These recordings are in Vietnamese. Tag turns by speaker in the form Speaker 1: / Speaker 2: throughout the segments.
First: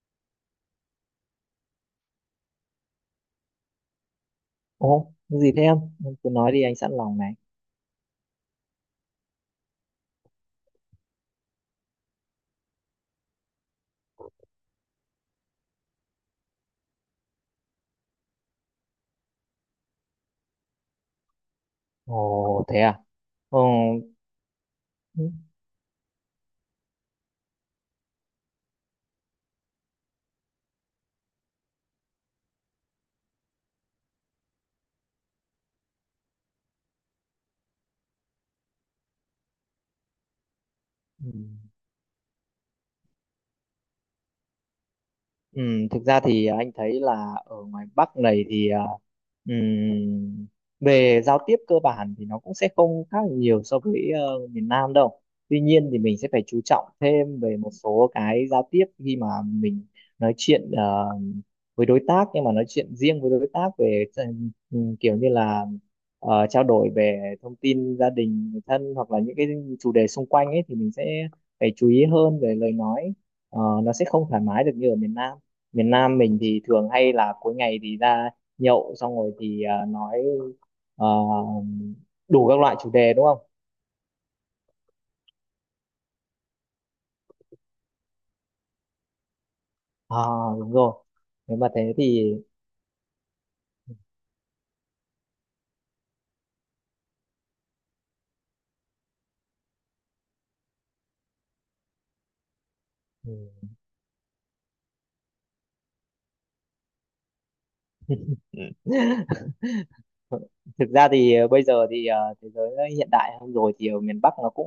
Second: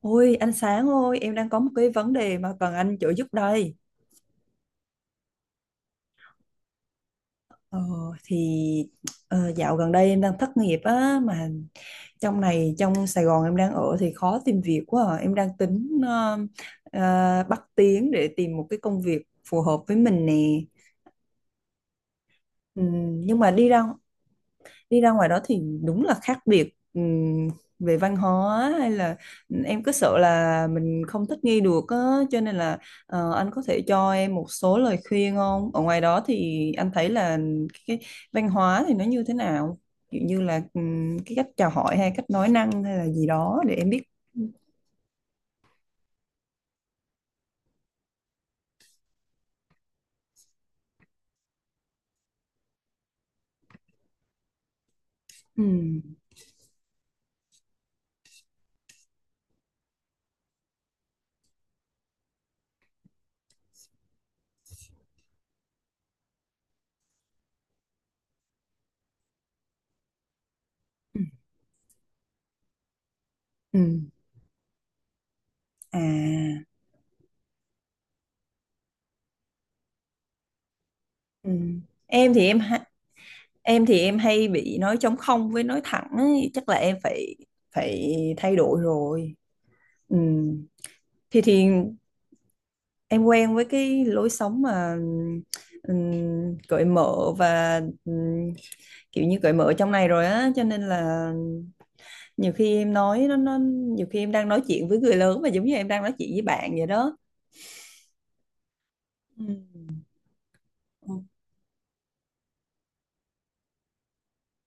Speaker 1: Ôi anh Sáng ơi, em đang có một cái vấn đề mà cần anh trợ giúp đây.
Speaker 2: Ồ, cái gì thế em? Em cứ nói đi anh sẵn lòng này.
Speaker 1: Ờ, thì Dạo gần đây em đang thất nghiệp á, mà trong này, trong Sài Gòn em đang ở thì khó tìm việc quá à. Em đang tính bắt tiếng để tìm một cái công việc phù hợp với mình nè.
Speaker 2: Ồ, thế à?
Speaker 1: Nhưng mà đi
Speaker 2: Ồ,
Speaker 1: ra đi ra ngoài
Speaker 2: ừ,
Speaker 1: đó thì đúng là khác biệt, về văn hóa hay là em cứ sợ là mình không thích nghi được á, cho nên là anh có thể cho em một số lời khuyên không? Ở ngoài đó thì anh thấy là cái văn hóa thì nó như thế nào? Kiểu như là cái
Speaker 2: ừ.
Speaker 1: cách chào hỏi hay cách nói năng hay là gì đó để em biết.
Speaker 2: Ừ, thực ra thì anh thấy là ở ngoài Bắc này thì ừm, về giao tiếp cơ bản thì nó cũng sẽ không khác nhiều so với miền Nam đâu. Tuy nhiên thì
Speaker 1: Ừm,
Speaker 2: mình sẽ phải chú trọng thêm về một số cái giao tiếp khi mà mình nói chuyện với đối tác, nhưng mà nói chuyện riêng với đối tác về kiểu như là trao đổi về thông tin gia đình, người thân hoặc là những cái chủ đề xung quanh ấy, thì mình
Speaker 1: ừm,
Speaker 2: sẽ phải chú ý hơn về lời nói. Ờ, nó sẽ
Speaker 1: ừm.
Speaker 2: không thoải mái được như ở miền Nam. Miền Nam mình thì
Speaker 1: À.
Speaker 2: thường hay là cuối ngày thì ra nhậu xong rồi thì nói à,
Speaker 1: Ừm. Em thì
Speaker 2: đủ
Speaker 1: em
Speaker 2: các loại
Speaker 1: ha-
Speaker 2: chủ đề, đúng không?
Speaker 1: em thì em hay bị nói trống không với nói thẳng ấy. Chắc là em phải phải thay đổi rồi.
Speaker 2: À,
Speaker 1: Ừ.
Speaker 2: đúng rồi.
Speaker 1: Thì
Speaker 2: Nếu
Speaker 1: thì
Speaker 2: mà thế thì
Speaker 1: em quen với cái lối sống mà cởi mở và kiểu như cởi mở trong này rồi á, cho nên là nhiều khi em nói nó nó nhiều khi em đang nói chuyện với người lớn mà giống như em đang nói chuyện với bạn vậy đó.
Speaker 2: ừ,
Speaker 1: Ừ.
Speaker 2: thực ra
Speaker 1: Ừ.
Speaker 2: thì bây giờ thì thế giới nó hiện đại hơn rồi, thì ở miền Bắc nó cũng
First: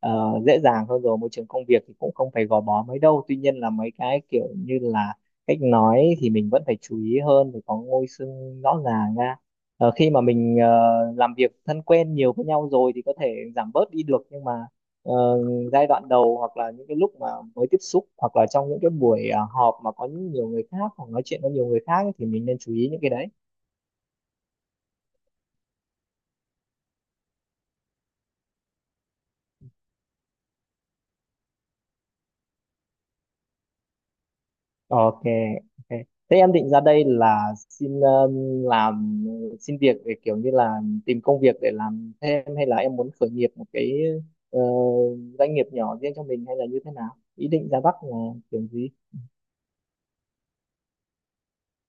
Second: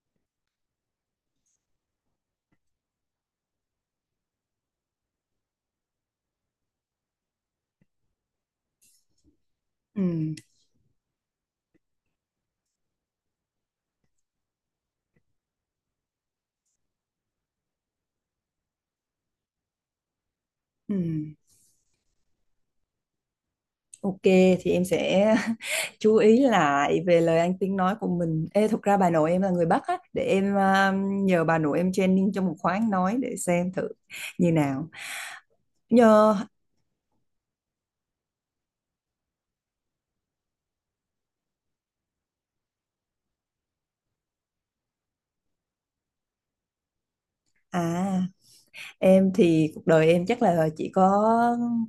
Speaker 2: dễ dàng hơn rồi, môi trường công việc thì cũng không phải gò bó mấy đâu. Tuy nhiên là mấy cái kiểu như là cách nói thì mình vẫn phải chú ý hơn, phải có ngôi xưng rõ ràng ra. Khi mà
Speaker 1: Ừm.
Speaker 2: mình làm việc thân quen nhiều với nhau rồi thì có thể giảm bớt đi được, nhưng mà ờ, giai đoạn đầu hoặc là những cái lúc mà mới tiếp xúc hoặc là trong những cái buổi họp mà có nhiều người khác hoặc nói chuyện với nhiều người khác ấy, thì mình nên chú ý những cái đấy.
Speaker 1: Ok, thì em sẽ chú ý lại về lời ăn tiếng nói của mình. Ê, thực ra bà nội em là người Bắc á, để em nhờ bà nội em training cho một khóa ăn nói để xem thử như nào.
Speaker 2: Ok, ok.
Speaker 1: Nhờ
Speaker 2: Thế em định ra đây là xin um, làm xin việc để kiểu như là tìm công việc để làm thêm, hay là em muốn khởi nghiệp một cái ờ, doanh nghiệp nhỏ riêng cho mình, hay là như thế nào? Ý định ra Bắc là
Speaker 1: À,
Speaker 2: kiểu gì?
Speaker 1: em thì cuộc đời em chắc là chỉ có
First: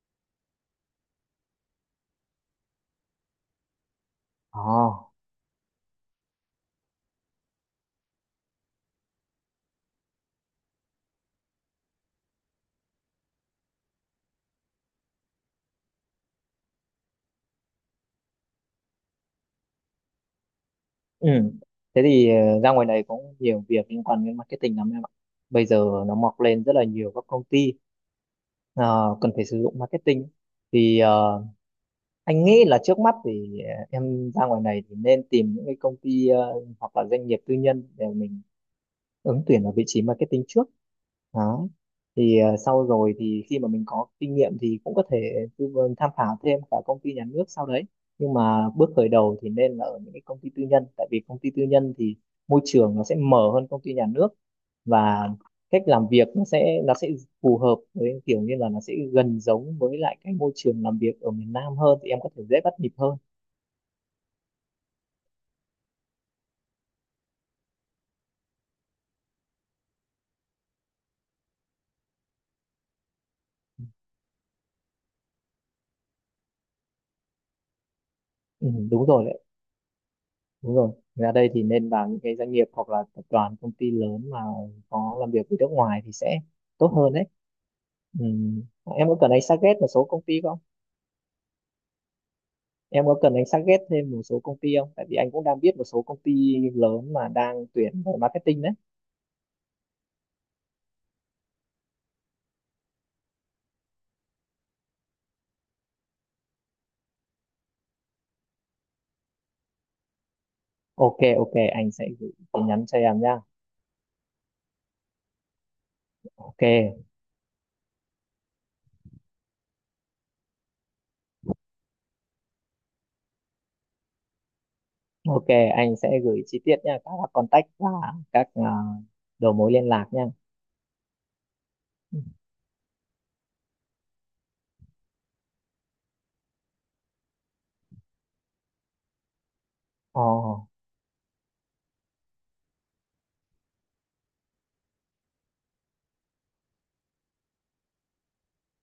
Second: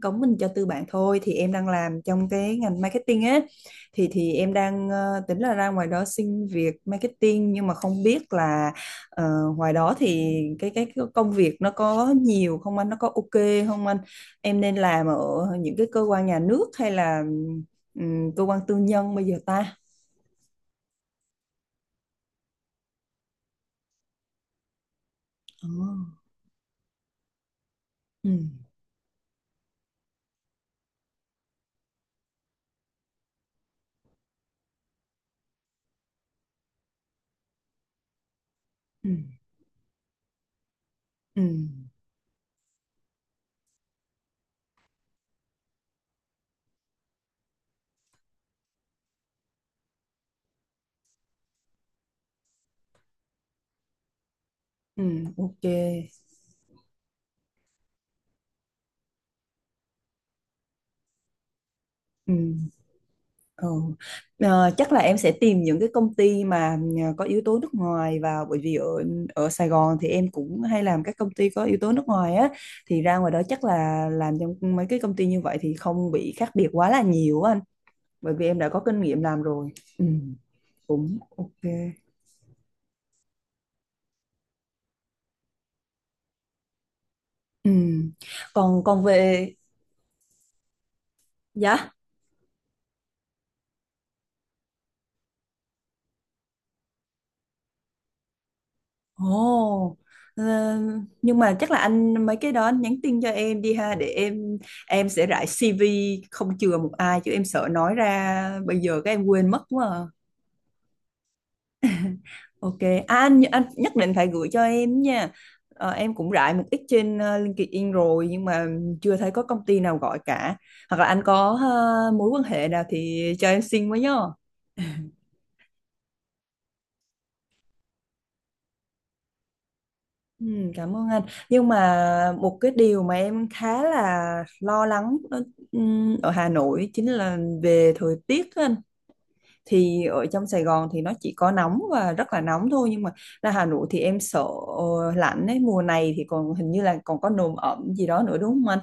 Speaker 1: cống mình cho tư bản thôi. Thì em đang làm trong cái ngành marketing á, thì em đang
Speaker 2: Ồ,
Speaker 1: tính là ra ngoài đó xin việc marketing, nhưng mà không biết là ờ, ngoài đó thì cái công việc nó có nhiều không anh, nó có ok không anh, em nên làm ở những cái cơ quan nhà nước hay là cơ quan tư nhân bây giờ ta?
Speaker 2: ừ. Thế thì ra ngoài này cũng nhiều việc liên quan đến marketing lắm em ạ. Bây
Speaker 1: Ờ.
Speaker 2: giờ nó mọc lên rất là nhiều các công ty
Speaker 1: Ừ.
Speaker 2: ờ, cần phải sử dụng marketing. Thì anh nghĩ là trước mắt thì em ra ngoài này thì nên tìm những cái công ty hoặc là doanh nghiệp tư nhân để mình
Speaker 1: Ừ.
Speaker 2: ứng tuyển vào vị trí marketing trước
Speaker 1: Ừ.
Speaker 2: đó. Thì sau rồi thì khi mà mình có kinh nghiệm thì cũng có thể tư vấn tham khảo thêm cả công ty nhà nước sau đấy, nhưng mà bước khởi đầu thì nên là ở những cái công ty tư nhân, tại vì công ty tư nhân thì môi trường nó sẽ mở hơn công ty nhà nước,
Speaker 1: Ừ.
Speaker 2: và
Speaker 1: Ok.
Speaker 2: cách làm việc nó sẽ phù hợp, với kiểu như là nó sẽ gần giống với lại cái môi trường làm việc ở miền Nam hơn, thì em có
Speaker 1: Ừ.
Speaker 2: thể dễ bắt nhịp hơn.
Speaker 1: Ừ. Chắc là em sẽ tìm những cái công ty mà có yếu tố nước ngoài vào, bởi vì ở ở Sài Gòn thì em cũng hay làm các công ty có yếu tố nước ngoài á, thì ra ngoài đó chắc là làm trong mấy cái công ty như vậy thì không bị khác biệt quá là nhiều á anh, bởi vì em
Speaker 2: Ừ,
Speaker 1: đã có kinh
Speaker 2: đúng
Speaker 1: nghiệm
Speaker 2: rồi
Speaker 1: làm
Speaker 2: đấy,
Speaker 1: rồi. Ừ,
Speaker 2: đúng rồi,
Speaker 1: cũng
Speaker 2: ra đây thì
Speaker 1: ok.
Speaker 2: nên vào những cái doanh nghiệp hoặc là tập đoàn công ty lớn mà có làm việc với nước ngoài thì sẽ tốt hơn đấy.
Speaker 1: Ừ.
Speaker 2: Ừ.
Speaker 1: còn còn
Speaker 2: Em có cần anh
Speaker 1: về,
Speaker 2: suggest một số công ty không?
Speaker 1: dạ.
Speaker 2: Em có cần anh suggest thêm một số công ty không? Tại vì anh cũng đang biết một số công ty lớn mà đang tuyển về marketing đấy.
Speaker 1: Ồ, ờ, nhưng mà chắc là anh mấy cái đó anh nhắn tin cho em đi ha, để em sẽ rải CV không chừa một ai, chứ em sợ nói ra bây giờ các em quên mất quá à.
Speaker 2: Ok, ok, anh sẽ gửi tin
Speaker 1: Ok,
Speaker 2: nhắn cho em nha.
Speaker 1: anh nhất định phải gửi cho em nha. Em cũng rải
Speaker 2: Ok,
Speaker 1: một ít trên LinkedIn rồi, nhưng mà chưa thấy có công ty nào gọi cả. Hoặc là anh có mối quan hệ nào thì cho em xin với nhá.
Speaker 2: ok, anh sẽ gửi chi tiết nha, các contact và các đầu mối liên lạc nha.
Speaker 1: Ừ, cảm ơn anh, nhưng mà một cái điều mà em khá là lo lắng đó, ở Hà Nội, chính là về thời tiết á anh. Thì
Speaker 2: Ồ,
Speaker 1: ở trong Sài Gòn thì nó chỉ có nóng và rất là nóng thôi, nhưng mà ra Hà Nội thì em sợ lạnh ấy. Mùa này thì còn hình như là còn có nồm ẩm gì đó nữa, đúng không anh?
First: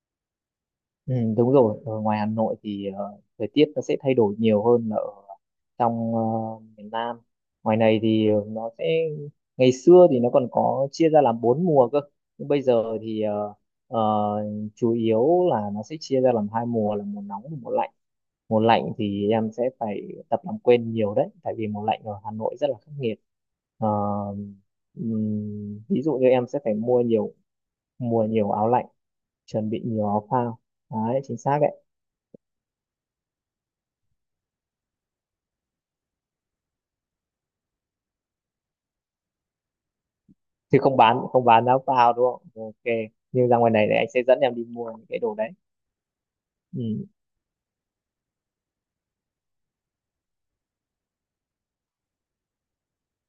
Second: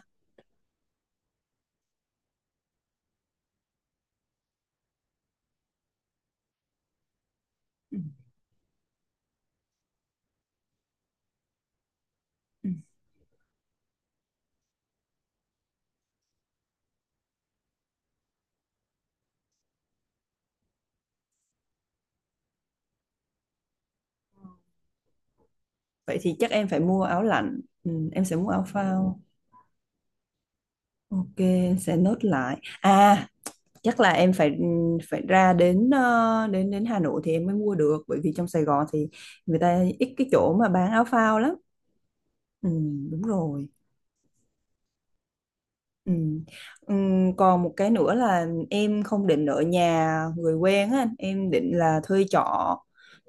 Speaker 2: ừ, đúng rồi, ở ngoài Hà Nội thì thời tiết nó sẽ thay đổi nhiều hơn là ở trong miền Nam. Ngoài
Speaker 1: Ừ.
Speaker 2: này thì ờ, nó sẽ ngày xưa thì nó còn có chia ra làm bốn mùa cơ, nhưng bây
Speaker 1: Ừ.
Speaker 2: giờ thì ờ, chủ yếu là nó sẽ chia ra làm hai mùa là mùa nóng và mùa lạnh. Mùa lạnh thì em sẽ phải tập làm quen nhiều đấy, tại vì mùa lạnh ở Hà Nội rất là khắc nghiệt. Ờ, Ví dụ
Speaker 1: Vậy
Speaker 2: như
Speaker 1: thì
Speaker 2: em
Speaker 1: chắc
Speaker 2: sẽ
Speaker 1: em
Speaker 2: phải
Speaker 1: phải mua áo lạnh, ừ,
Speaker 2: mua
Speaker 1: em sẽ mua
Speaker 2: nhiều
Speaker 1: áo
Speaker 2: áo lạnh,
Speaker 1: phao.
Speaker 2: chuẩn bị nhiều áo phao. Đấy,
Speaker 1: Ok,
Speaker 2: chính xác
Speaker 1: em
Speaker 2: đấy.
Speaker 1: sẽ nốt lại. À, chắc là em phải, ừ, phải ra đến ờ, đến đến Hà Nội thì em mới mua được, bởi vì trong Sài Gòn thì người ta ít cái chỗ mà
Speaker 2: Chứ
Speaker 1: bán
Speaker 2: không
Speaker 1: áo
Speaker 2: bán,
Speaker 1: phao
Speaker 2: không
Speaker 1: lắm.
Speaker 2: bán áo phao đúng không,
Speaker 1: Ừ,
Speaker 2: ok,
Speaker 1: đúng
Speaker 2: nhưng ra
Speaker 1: rồi.
Speaker 2: ngoài này thì anh sẽ dẫn em đi mua những cái đồ đấy.
Speaker 1: Ừ. Ừ,
Speaker 2: Ừ.
Speaker 1: còn một cái nữa là em không định ở nhà người quen á anh. Em định là thuê trọ,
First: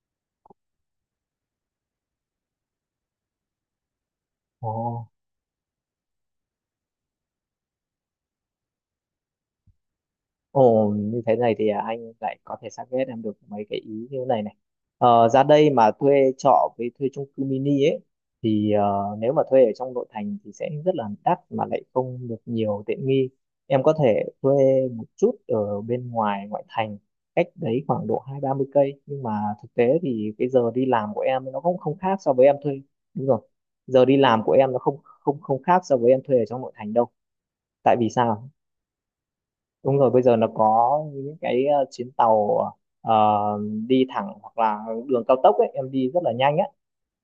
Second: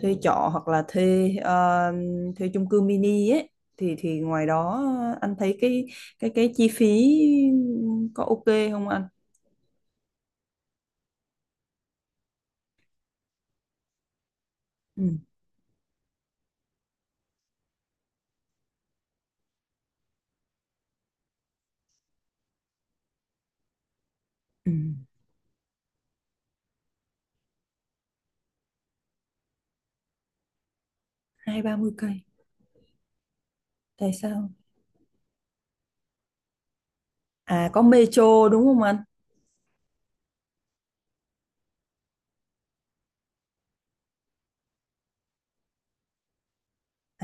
Speaker 1: hoặc là thuê chung cư mini ấy. Thì ngoài
Speaker 2: Ồ.
Speaker 1: đó anh thấy cái chi phí có ok không anh?
Speaker 2: Ồ, như thế này thì anh lại có thể target em được mấy cái ý như thế này này.
Speaker 1: Ừ.
Speaker 2: Ờ, ra đây mà thuê trọ với thuê chung cư mini ấy thì nếu mà thuê ở trong nội thành thì sẽ rất là đắt mà lại không được nhiều tiện nghi. Em có thể thuê
Speaker 1: Ừ.
Speaker 2: một chút ở bên ngoài ngoại thành, cách đấy khoảng độ hai ba mươi cây, nhưng mà thực tế thì cái giờ đi làm của em nó
Speaker 1: hai ba
Speaker 2: cũng
Speaker 1: mươi
Speaker 2: không khác
Speaker 1: cây?
Speaker 2: so với em thuê. Đúng rồi. Giờ
Speaker 1: Tại
Speaker 2: đi làm
Speaker 1: sao?
Speaker 2: của em nó không không không khác so với em thuê ở trong nội thành đâu.
Speaker 1: À, có
Speaker 2: Tại vì sao?
Speaker 1: Metro đúng không anh?
Speaker 2: Đúng rồi, bây giờ nó có những cái chuyến tàu ờ, đi thẳng hoặc là đường cao tốc ấy, em đi rất là nhanh á.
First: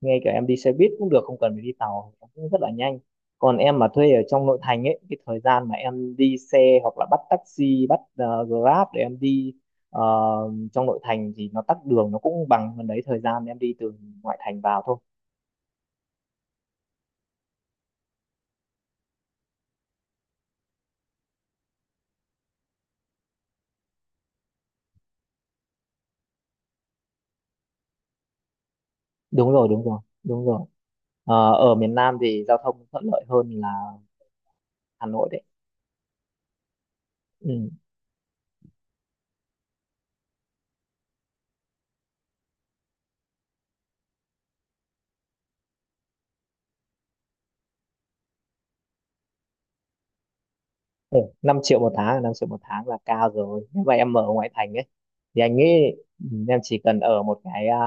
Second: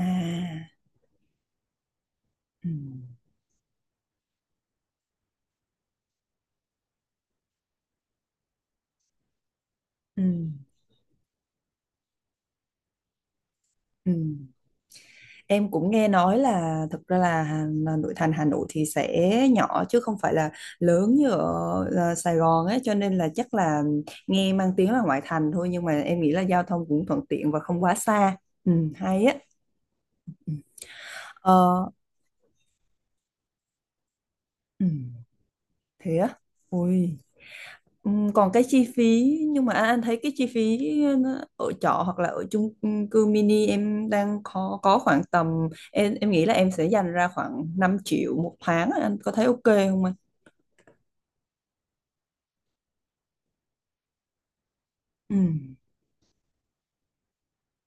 Speaker 2: Ngay cả em đi xe buýt cũng được, không cần phải đi tàu, nó cũng rất
Speaker 1: ừ,
Speaker 2: là nhanh. Còn em mà thuê ở trong nội thành ấy, cái thời gian mà em đi xe hoặc là bắt taxi, bắt Grab để em đi ờ,
Speaker 1: ừ,
Speaker 2: trong nội thành thì nó tắc đường, nó cũng bằng gần đấy thời gian em đi từ
Speaker 1: ừ.
Speaker 2: ngoại thành vào thôi.
Speaker 1: Em cũng nghe nói là, thực ra là, là nội thành Hà Nội thì sẽ nhỏ chứ không phải là lớn như ở Sài Gòn ấy, cho nên là chắc là nghe mang tiếng là ngoại thành thôi, nhưng mà em nghĩ là giao thông cũng thuận tiện và không quá xa. Ừ, hay á.
Speaker 2: Đúng rồi, đúng rồi, đúng
Speaker 1: Ừ.
Speaker 2: rồi. Ờ, ở
Speaker 1: Ờ,
Speaker 2: miền Nam thì giao thông thuận lợi hơn là
Speaker 1: ừ,
Speaker 2: Hà Nội đấy.
Speaker 1: thế á. Ui.
Speaker 2: Ừ.
Speaker 1: Còn cái chi phí, nhưng mà anh thấy cái chi phí nó, ở trọ hoặc là ở chung cư mini em đang có khoảng tầm, em nghĩ là em sẽ dành ra khoảng 5 triệu một tháng á, anh có thấy ok không anh?
Speaker 2: Ừ, 5 triệu một tháng, 5 triệu một tháng là cao rồi. Nếu mà em ở ngoại thành ấy, thì anh nghĩ
Speaker 1: Ừm,
Speaker 2: ừ, em chỉ cần ở một cái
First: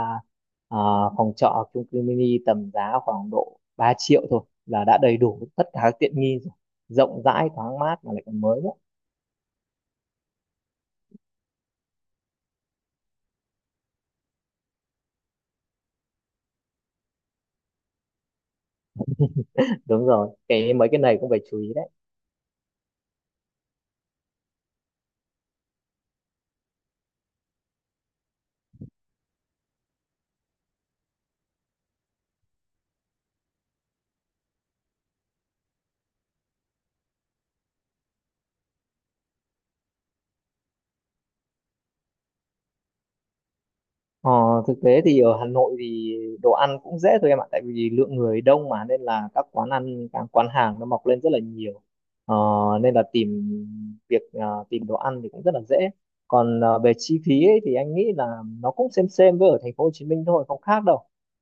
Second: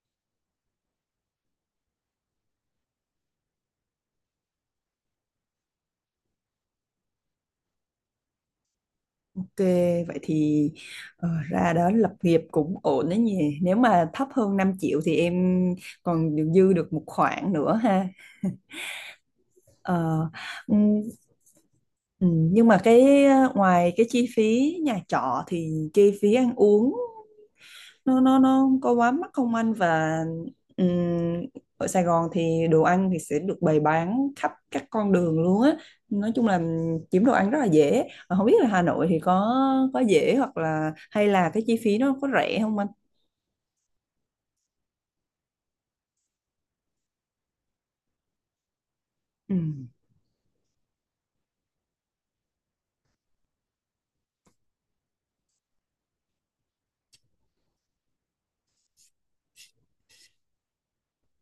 Speaker 2: à, phòng trọ chung cư mini tầm giá khoảng độ 3 triệu thôi là đã đầy đủ tất cả các tiện nghi rồi. Rộng rãi, thoáng mát mà lại còn mới nữa.
Speaker 1: ok, vậy thì ra đó lập nghiệp cũng ổn đấy nhỉ. Nếu mà thấp hơn 5 triệu thì em còn được dư được một khoản nữa ha.
Speaker 2: Đúng
Speaker 1: Ờ,
Speaker 2: rồi, cái mấy cái
Speaker 1: ừm,
Speaker 2: này cũng phải chú ý đấy.
Speaker 1: Ừ, nhưng mà ngoài cái chi phí nhà trọ thì chi phí ăn uống nó không có quá mắc không anh? Và ừm, ở Sài Gòn thì đồ ăn thì sẽ được bày bán khắp các con đường luôn á, nói chung là kiếm đồ ăn rất là dễ. Mà không biết là Hà Nội thì có dễ hoặc là, hay là cái chi phí nó có rẻ không anh?
Speaker 2: Ờ, thực tế thì ở Hà Nội thì đồ ăn cũng dễ thôi em ạ, tại vì lượng người đông mà nên là các
Speaker 1: Ừ.
Speaker 2: quán ăn, các quán hàng nó mọc lên rất là nhiều, ờ, nên là tìm đồ ăn thì cũng rất là dễ. Còn về chi phí ấy, thì anh nghĩ là nó cũng xem với ở thành phố Hồ Chí Minh thôi, không khác đâu.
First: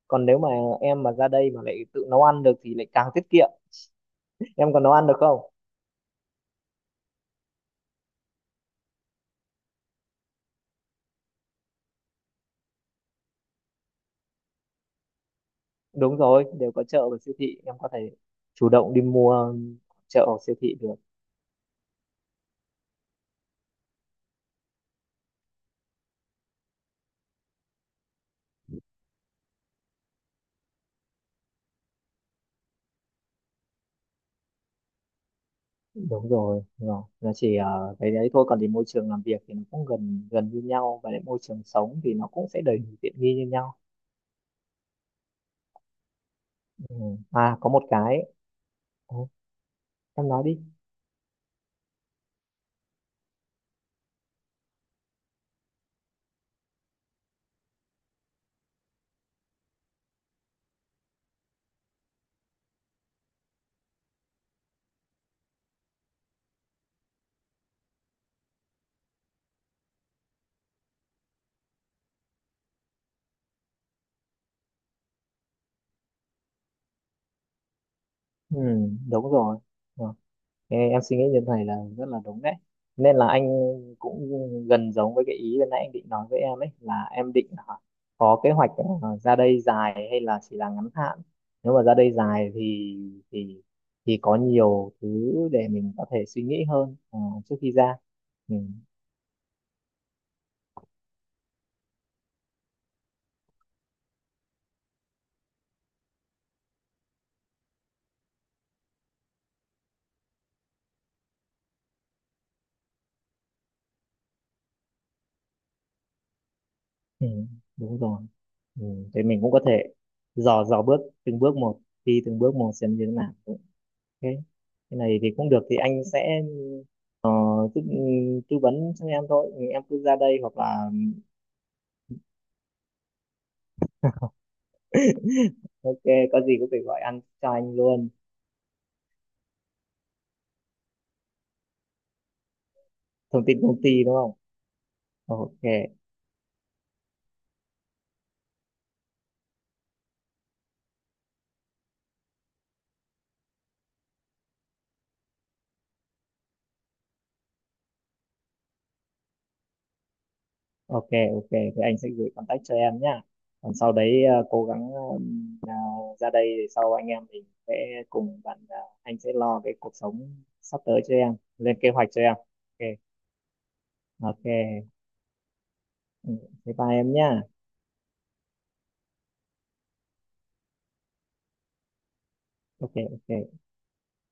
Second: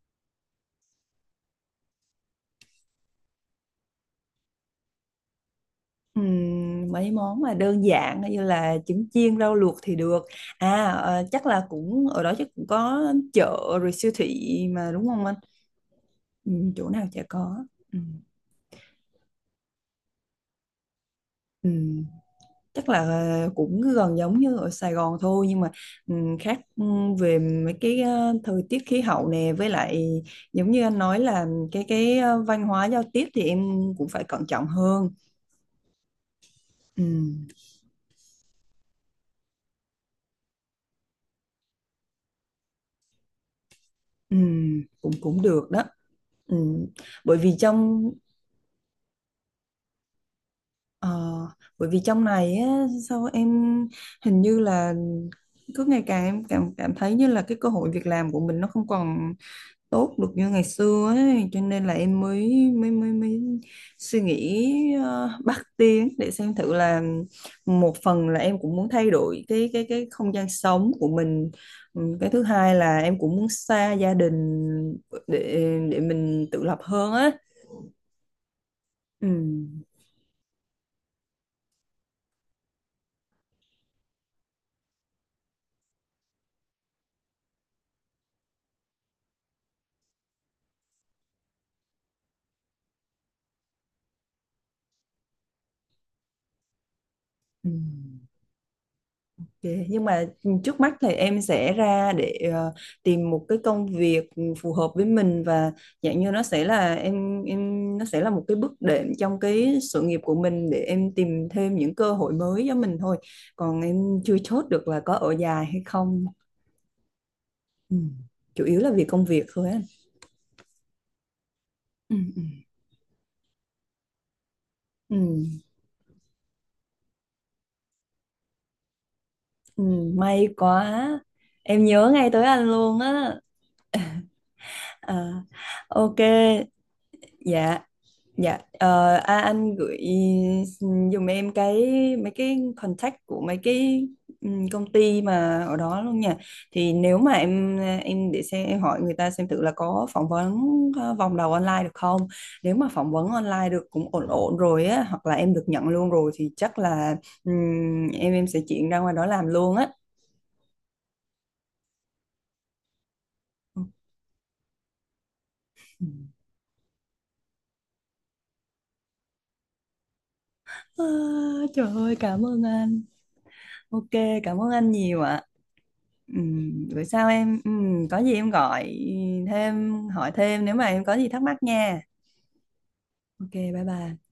Speaker 2: Còn nếu mà em mà ra đây mà lại tự nấu ăn được thì lại càng tiết kiệm. Em còn nấu ăn được không?
Speaker 1: Mấy món mà đơn giản như là trứng chiên, rau luộc thì được. Chắc là cũng ở đó chắc cũng có chợ rồi siêu thị mà, đúng không anh?
Speaker 2: Đúng rồi, đều có
Speaker 1: Chỗ nào
Speaker 2: chợ và
Speaker 1: chả
Speaker 2: siêu thị,
Speaker 1: có.
Speaker 2: em có thể
Speaker 1: Ừm.
Speaker 2: chủ động đi mua chợ hoặc siêu thị được.
Speaker 1: Ừm. Chắc là cũng gần giống như ở Sài Gòn thôi, nhưng mà khác về mấy cái thời tiết khí hậu nè, với lại giống như anh nói là cái văn hóa giao tiếp thì em cũng phải cẩn trọng hơn.
Speaker 2: Đúng rồi, đúng rồi, nó
Speaker 1: Ừm,
Speaker 2: chỉ cái đấy thôi, còn thì môi trường làm việc thì nó cũng gần gần như nhau, và lại môi trường sống thì nó cũng sẽ đầy đủ tiện nghi như nhau.
Speaker 1: cũng cũng được đó. Ừm,
Speaker 2: Ừ.
Speaker 1: bởi vì
Speaker 2: À, có một
Speaker 1: trong
Speaker 2: cái. Ồ, em nói đi.
Speaker 1: ờ, Bởi vì trong này á, sao em hình như là cứ ngày càng em cảm cảm thấy như là cái cơ hội việc làm của mình nó không còn tốt được như ngày xưa ấy, cho nên là em mới, mới suy nghĩ bắt tiếng để xem thử là, một phần là em cũng muốn thay đổi cái không gian sống của mình. Cái thứ hai là em cũng muốn xa gia đình để để mình tự lập hơn á.
Speaker 2: Ừ, đúng rồi.
Speaker 1: Ừm.
Speaker 2: Ờ. Ê, em suy nghĩ như thế này là rất là đúng đấy, nên là anh cũng gần giống với cái ý ban nãy anh định nói với em ấy là em định hả, có kế hoạch ra đây dài hay là chỉ là ngắn hạn. Nếu mà ra đây dài thì thì thì có nhiều thứ để mình có thể suy nghĩ hơn trước khi ra.
Speaker 1: Ừm.
Speaker 2: Ừ,
Speaker 1: Ok, nhưng mà trước mắt thì em sẽ ra để tìm một cái công việc phù hợp với mình, và dạng như nó sẽ là nó sẽ là một cái bước đệm trong cái sự nghiệp của mình để em tìm thêm những cơ hội mới cho mình thôi. Còn em chưa chốt được là có ở dài hay không.
Speaker 2: ừ,
Speaker 1: Ừ.
Speaker 2: đúng rồi.
Speaker 1: Chủ yếu
Speaker 2: Ừ,
Speaker 1: là vì
Speaker 2: thế
Speaker 1: công
Speaker 2: mình
Speaker 1: việc
Speaker 2: cũng có
Speaker 1: thôi
Speaker 2: thể
Speaker 1: á.
Speaker 2: dò dò bước từng bước một,
Speaker 1: Ừ,
Speaker 2: đi từng
Speaker 1: ừ,
Speaker 2: bước một xem như thế nào. Cái cái
Speaker 1: ừ,
Speaker 2: này thì cũng được, thì anh sẽ ờ, tư, tư vấn cho em thôi. Ừ,
Speaker 1: ừ,
Speaker 2: em cứ ra đây
Speaker 1: may
Speaker 2: hoặc là
Speaker 1: quá. Em nhớ ngay tới anh luôn á. À,
Speaker 2: ok,
Speaker 1: ok,
Speaker 2: có gì có thể gọi anh cho anh
Speaker 1: dạ.
Speaker 2: luôn,
Speaker 1: Dạ, à, anh gửi dùm em cái, mấy cái contact của
Speaker 2: thông
Speaker 1: mấy
Speaker 2: tin công ty
Speaker 1: cái
Speaker 2: đúng không,
Speaker 1: công ty
Speaker 2: ok,
Speaker 1: mà ở đó luôn nha. Thì nếu mà em để xem em hỏi người ta xem thử là có phỏng vấn vòng đầu online được không. Nếu mà phỏng vấn online được cũng ổn ổn rồi á, hoặc là em được nhận luôn rồi thì chắc là em sẽ chuyển ra ngoài đó làm luôn á.
Speaker 2: ok, ok thì anh sẽ gửi contact cho em nhá. Còn sau đấy cố gắng ờ,
Speaker 1: Ừ.
Speaker 2: ra đây để sau anh em mình sẽ cùng bạn, anh sẽ lo cái cuộc sống sắp tới
Speaker 1: À,
Speaker 2: cho em, lên
Speaker 1: trời
Speaker 2: kế hoạch
Speaker 1: ơi,
Speaker 2: cho em.
Speaker 1: cảm ơn
Speaker 2: Ok,
Speaker 1: anh. Ok,
Speaker 2: ok.
Speaker 1: cảm ơn anh nhiều ạ.
Speaker 2: Ừ,
Speaker 1: Ừ,
Speaker 2: thế bye
Speaker 1: bữa
Speaker 2: em
Speaker 1: sau
Speaker 2: nhá.
Speaker 1: em, có gì em gọi thêm, hỏi thêm nếu mà em có gì thắc mắc nha.
Speaker 2: Ok,
Speaker 1: Ok,
Speaker 2: ok
Speaker 1: bye bye.